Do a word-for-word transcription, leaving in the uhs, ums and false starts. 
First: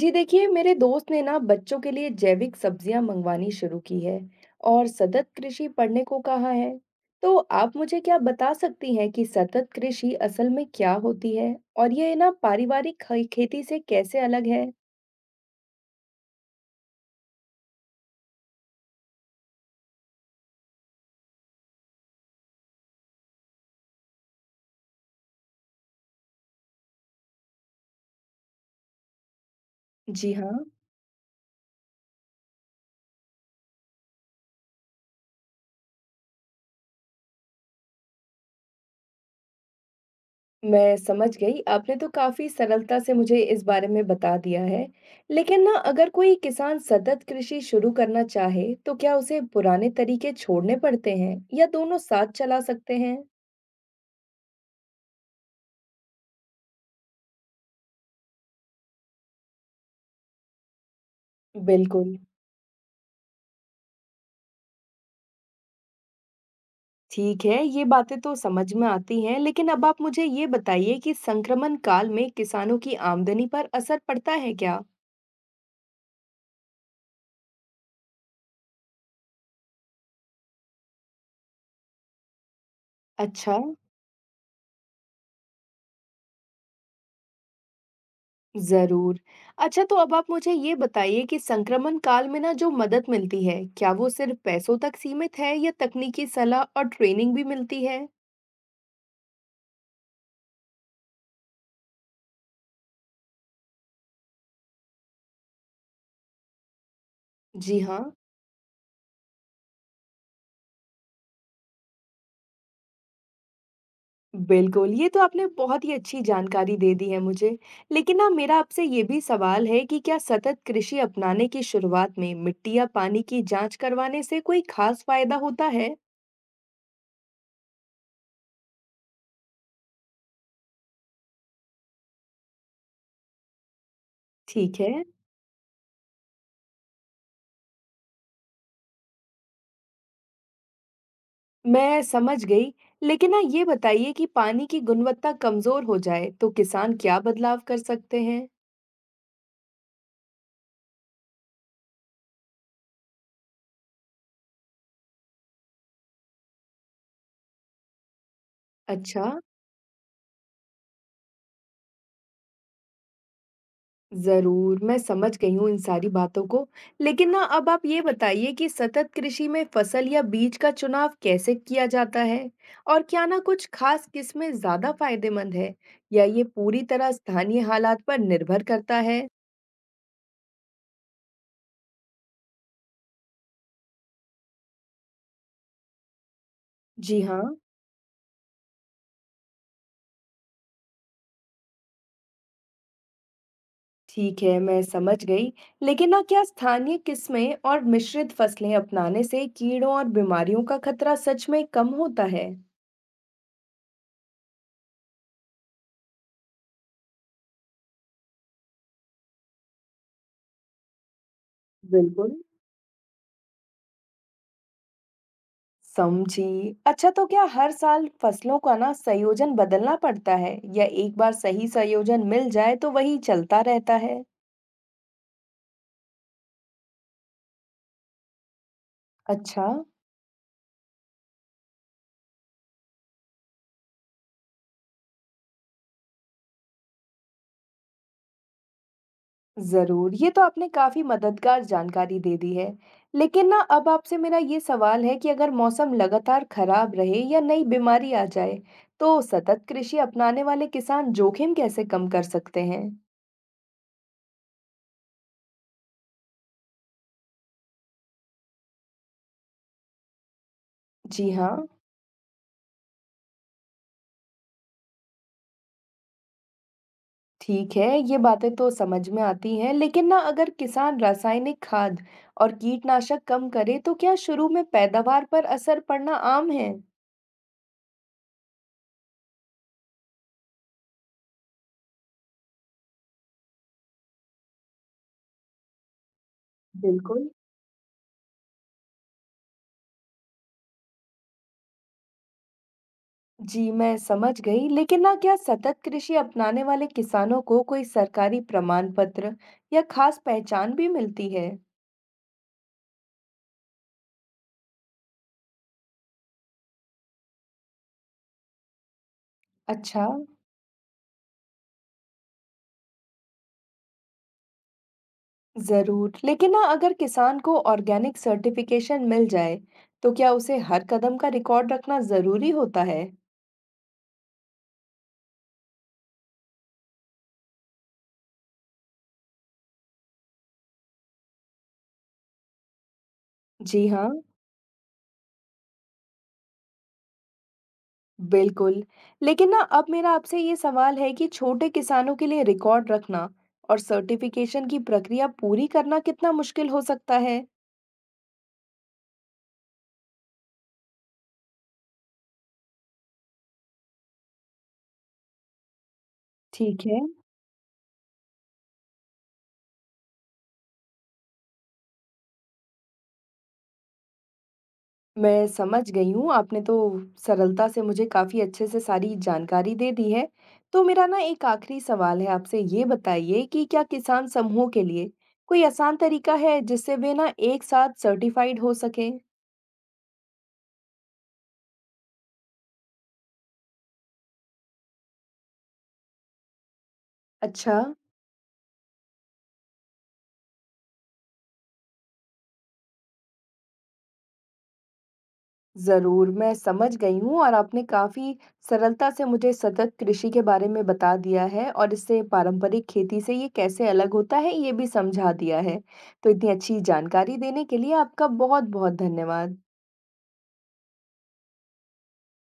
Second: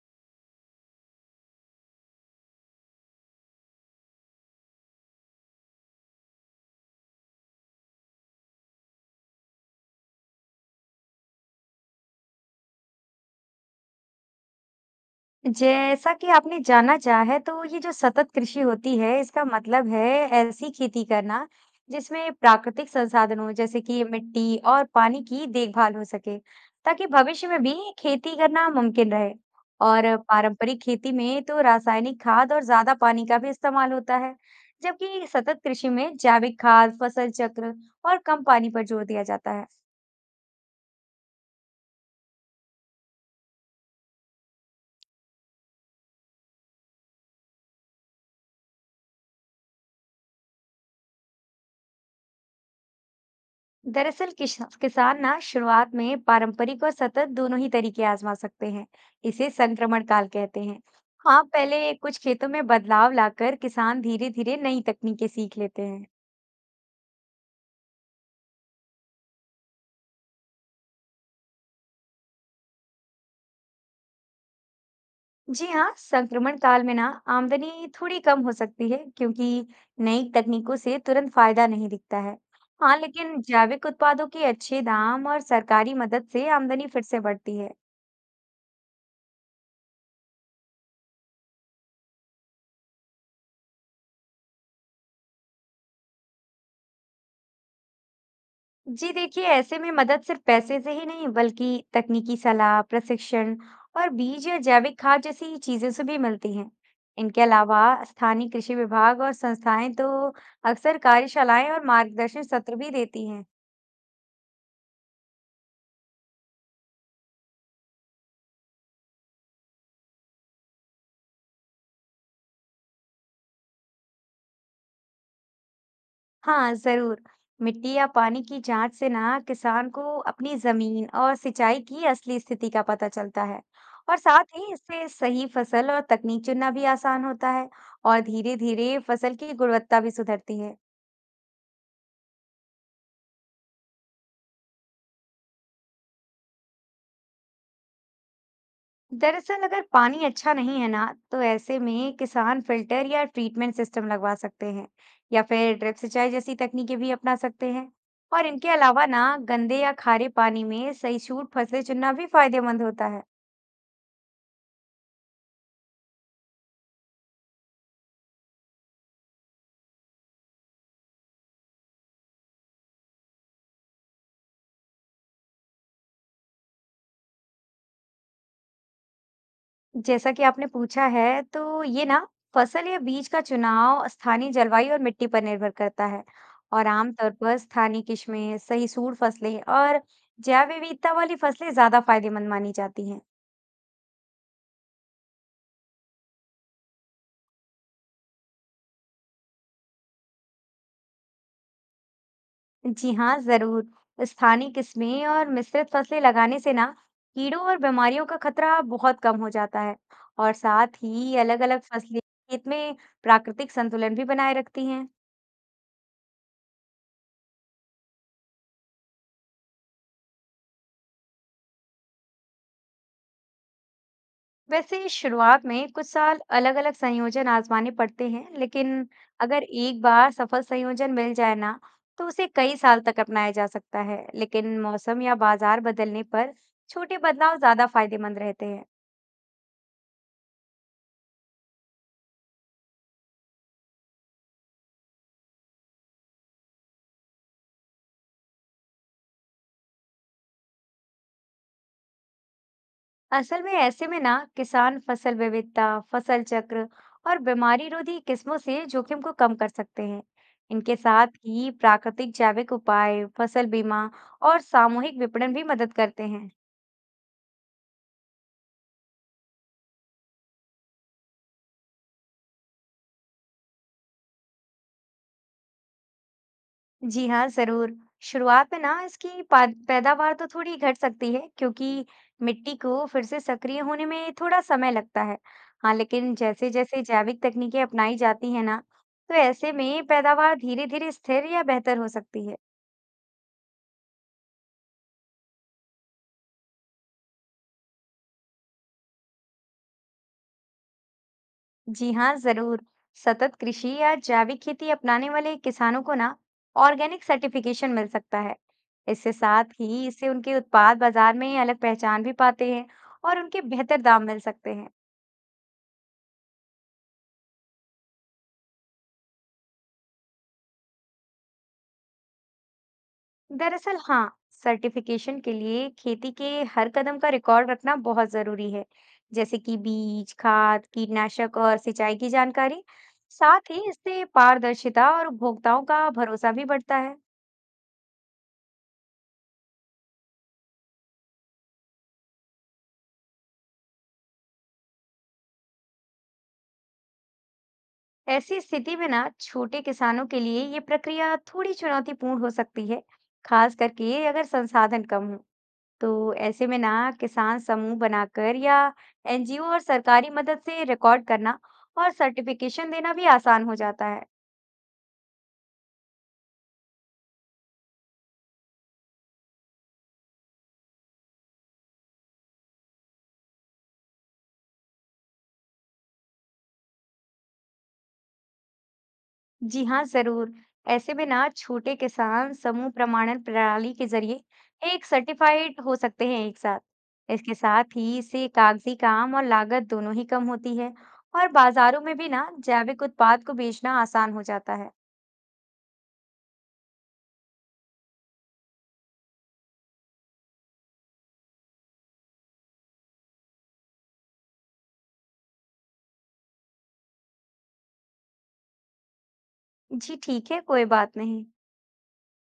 जी देखिए, मेरे दोस्त ने ना बच्चों के लिए जैविक सब्जियां मंगवानी शुरू की है और सतत कृषि पढ़ने को कहा है। तो आप मुझे क्या बता सकती हैं कि सतत कृषि असल में क्या होती है और ये ना पारिवारिक खे- खेती से कैसे अलग है? जैसा कि आपने जाना चाहा है तो ये जो सतत कृषि होती है इसका मतलब है ऐसी खेती करना जिसमें प्राकृतिक संसाधनों जैसे कि मिट्टी और पानी की देखभाल हो सके ताकि भविष्य में भी खेती करना मुमकिन रहे। और जी हाँ। पारंपरिक खेती में तो रासायनिक खाद और ज्यादा पानी का भी इस्तेमाल होता है। जबकि सतत कृषि में जैविक खाद फसल चक्र और कम पानी पर जोर दिया जाता है। मैं समझ गई, आपने तो काफी सरलता से मुझे इस बारे में बता दिया है। लेकिन ना अगर कोई किसान सतत कृषि शुरू करना चाहे, तो क्या उसे पुराने तरीके छोड़ने पड़ते हैं या दोनों साथ चला सकते हैं? दरअसल किश- किसान ना शुरुआत में पारंपरिक और सतत दोनों ही तरीके आजमा सकते हैं। इसे संक्रमण काल कहते हैं। हाँ, पहले बिल्कुल। कुछ खेतों में बदलाव लाकर किसान धीरे धीरे नई तकनीकें सीख लेते हैं। ठीक है, ये बातें तो समझ में आती हैं, लेकिन अब आप मुझे ये बताइए कि संक्रमण काल में किसानों की आमदनी पर असर पड़ता है क्या? जी हाँ, संक्रमण काल में ना आमदनी थोड़ी कम हो सकती है, क्योंकि नई तकनीकों से तुरंत फायदा नहीं दिखता है। हाँ, लेकिन अच्छा, जैविक उत्पादों के अच्छे दाम और सरकारी मदद से आमदनी फिर से बढ़ती है। ज़रूर। अच्छा, तो अब आप मुझे ये बताइए कि संक्रमण काल में ना जो मदद मिलती है, क्या वो सिर्फ पैसों तक सीमित है या तकनीकी सलाह और ट्रेनिंग भी मिलती है? जी देखिए, ऐसे में मदद सिर्फ पैसे से ही नहीं बल्कि तकनीकी सलाह, प्रशिक्षण और बीज या जैविक खाद जैसी चीजों से भी मिलती हैं। इनके जी अलावा हाँ। स्थानीय कृषि विभाग और संस्थाएं तो अक्सर कार्यशालाएं और मार्गदर्शन सत्र भी देती हैं। बिल्कुल, ये तो आपने बहुत ही अच्छी जानकारी दे दी है मुझे। लेकिन ना मेरा आपसे ये भी सवाल है कि क्या सतत कृषि अपनाने की शुरुआत में मिट्टी या पानी की जाँच करवाने से कोई ख़ास फ़ायदा होता है? हाँ जरूर, मिट्टी या पानी की जांच से ना किसान को अपनी जमीन और सिंचाई की असली स्थिति का पता चलता है। और साथ ही ठीक है, इससे सही फसल और तकनीक चुनना भी आसान होता है। और धीरे धीरे फसल की गुणवत्ता भी सुधरती है। मैं समझ गई। लेकिन ना ये बताइए कि पानी की गुणवत्ता कमज़ोर हो जाए तो किसान क्या बदलाव कर सकते हैं? दरअसल अगर पानी अच्छा नहीं है ना, तो ऐसे में किसान फिल्टर या ट्रीटमेंट सिस्टम लगवा सकते हैं। या फिर ड्रिप सिंचाई जैसी तकनीकें भी अपना सकते हैं। और इनके अलावा अच्छा। ना गंदे या खारे पानी में सही छूट फसलें चुनना भी फायदेमंद होता है। ज़रूर, मैं समझ गई हूँ इन सारी बातों को। लेकिन ना अब आप ये बताइए कि सतत कृषि में फसल या बीज का चुनाव कैसे किया जाता है? और क्या ना कुछ खास किस्में ज़्यादा फ़ायदेमंद है? या ये पूरी तरह स्थानीय हालात पर निर्भर करता है? जैसा कि आपने पूछा है तो ये ना फसल या बीज का चुनाव स्थानीय जलवायु और मिट्टी पर निर्भर करता है। और जी आमतौर हाँ। पर स्थानीय किस्में सही सूट फसलें और जैव विविधता वाली फसलें ज्यादा फायदेमंद मानी जाती हैं। ठीक है, मैं समझ गई। लेकिन ना क्या स्थानीय किस्में और मिश्रित फसलें अपनाने से कीड़ों और बीमारियों का खतरा सच में कम होता है? जी हाँ, जरूर। स्थानीय किस्में और मिश्रित फसलें लगाने से ना कीड़ों और बीमारियों का खतरा बहुत कम हो जाता है। और साथ ही अलग-अलग फसलें बिल्कुल। खेत में प्राकृतिक संतुलन भी बनाए रखती हैं। समझी। अच्छा, तो क्या हर साल फसलों का ना संयोजन बदलना पड़ता है या एक बार सही संयोजन मिल जाए तो वही चलता रहता है? वैसे शुरुआत में कुछ साल अलग-अलग संयोजन आजमाने पड़ते हैं, लेकिन अगर अच्छा, एक बार सफल संयोजन मिल जाए ना, तो उसे कई साल तक अपनाया जा सकता है। लेकिन मौसम या बाजार बदलने पर छोटे बदलाव ज्यादा फायदेमंद रहते हैं। जरूर। ये तो आपने काफी मददगार जानकारी दे दी है। लेकिन ना अब आपसे मेरा ये सवाल है कि अगर मौसम लगातार खराब रहे या नई बीमारी आ जाए, तो सतत कृषि अपनाने वाले किसान जोखिम कैसे कम कर सकते हैं? असल में ऐसे में ना किसान फसल विविधता, फसल चक्र और बीमारी रोधी किस्मों से जोखिम को कम कर सकते हैं। इनके जी साथ हाँ। ही प्राकृतिक जैविक उपाय, फसल बीमा और सामूहिक विपणन भी मदद करते हैं। ठीक है, ये बातें तो समझ में आती हैं, लेकिन ना अगर किसान रासायनिक खाद और कीटनाशक कम करे, तो क्या शुरू में पैदावार पर असर पड़ना आम है? जी हाँ, जरूर। शुरुआत में ना इसकी पा- पैदावार तो थोड़ी घट सकती है, क्योंकि मिट्टी को फिर से सक्रिय होने में थोड़ा समय लगता है। हाँ, लेकिन जैसे जैसे बिल्कुल। जैविक तकनीकें अपनाई जाती है ना, तो ऐसे में पैदावार धीरे धीरे स्थिर या बेहतर हो सकती है। जी, मैं समझ गई, लेकिन ना क्या सतत कृषि अपनाने वाले किसानों को कोई सरकारी प्रमाण पत्र या खास पहचान भी मिलती है? जी हाँ, जरूर। सतत कृषि या जैविक खेती अपनाने वाले किसानों को ना ऑर्गेनिक सर्टिफिकेशन मिल सकता है। इसके साथ अच्छा, ही इससे उनके उत्पाद बाजार में अलग पहचान भी पाते हैं। और उनके बेहतर दाम मिल सकते हैं। जरूर, लेकिन ना अगर किसान को ऑर्गेनिक सर्टिफिकेशन मिल जाए, तो क्या उसे हर कदम का रिकॉर्ड रखना जरूरी होता है? दरअसल हाँ, सर्टिफिकेशन के लिए खेती के हर कदम का रिकॉर्ड रखना बहुत जरूरी है, जैसे कि बीज, खाद, कीटनाशक और सिंचाई की जानकारी। साथ ही जी हाँ। इससे पारदर्शिता और उपभोक्ताओं का भरोसा भी बढ़ता है। बिल्कुल। लेकिन ना अब मेरा आपसे ये सवाल है कि छोटे किसानों के लिए रिकॉर्ड रखना और सर्टिफ़िकेशन की प्रक्रिया पूरी करना कितना मुश्किल हो सकता है? ऐसी स्थिति में ना छोटे किसानों के लिए ये प्रक्रिया थोड़ी चुनौतीपूर्ण हो सकती है, खास करके अगर संसाधन कम हो। तो ऐसे में ठीक है। ना किसान समूह बनाकर या एन जी ओ और सरकारी मदद से रिकॉर्ड करना और सर्टिफिकेशन देना भी आसान हो जाता है। मैं समझ गई हूँ, आपने तो सरलता से मुझे काफ़ी अच्छे से सारी जानकारी दे दी है। तो मेरा ना एक आखिरी सवाल है, आपसे ये बताइए कि क्या किसान समूह के लिए कोई आसान तरीका है जिससे वे ना एक साथ सर्टिफ़ाइड हो सकें? जी हाँ, जरूर। ऐसे में ना छोटे किसान समूह प्रमाणन प्रणाली के जरिए एक सर्टिफाइड हो सकते हैं एक साथ। इसके अच्छा। साथ ही इससे कागजी काम और लागत दोनों ही कम होती है। और बाजारों में भी ना जैविक उत्पाद को बेचना आसान हो जाता है। ज़रूर, मैं समझ गई हूँ और आपने काफ़ी सरलता से मुझे सतत कृषि के बारे में बता दिया है और इससे पारंपरिक खेती से ये कैसे अलग होता है, ये भी समझा दिया है। तो इतनी अच्छी जानकारी देने के लिए आपका बहुत-बहुत धन्यवाद। जी ठीक है, कोई बात नहीं।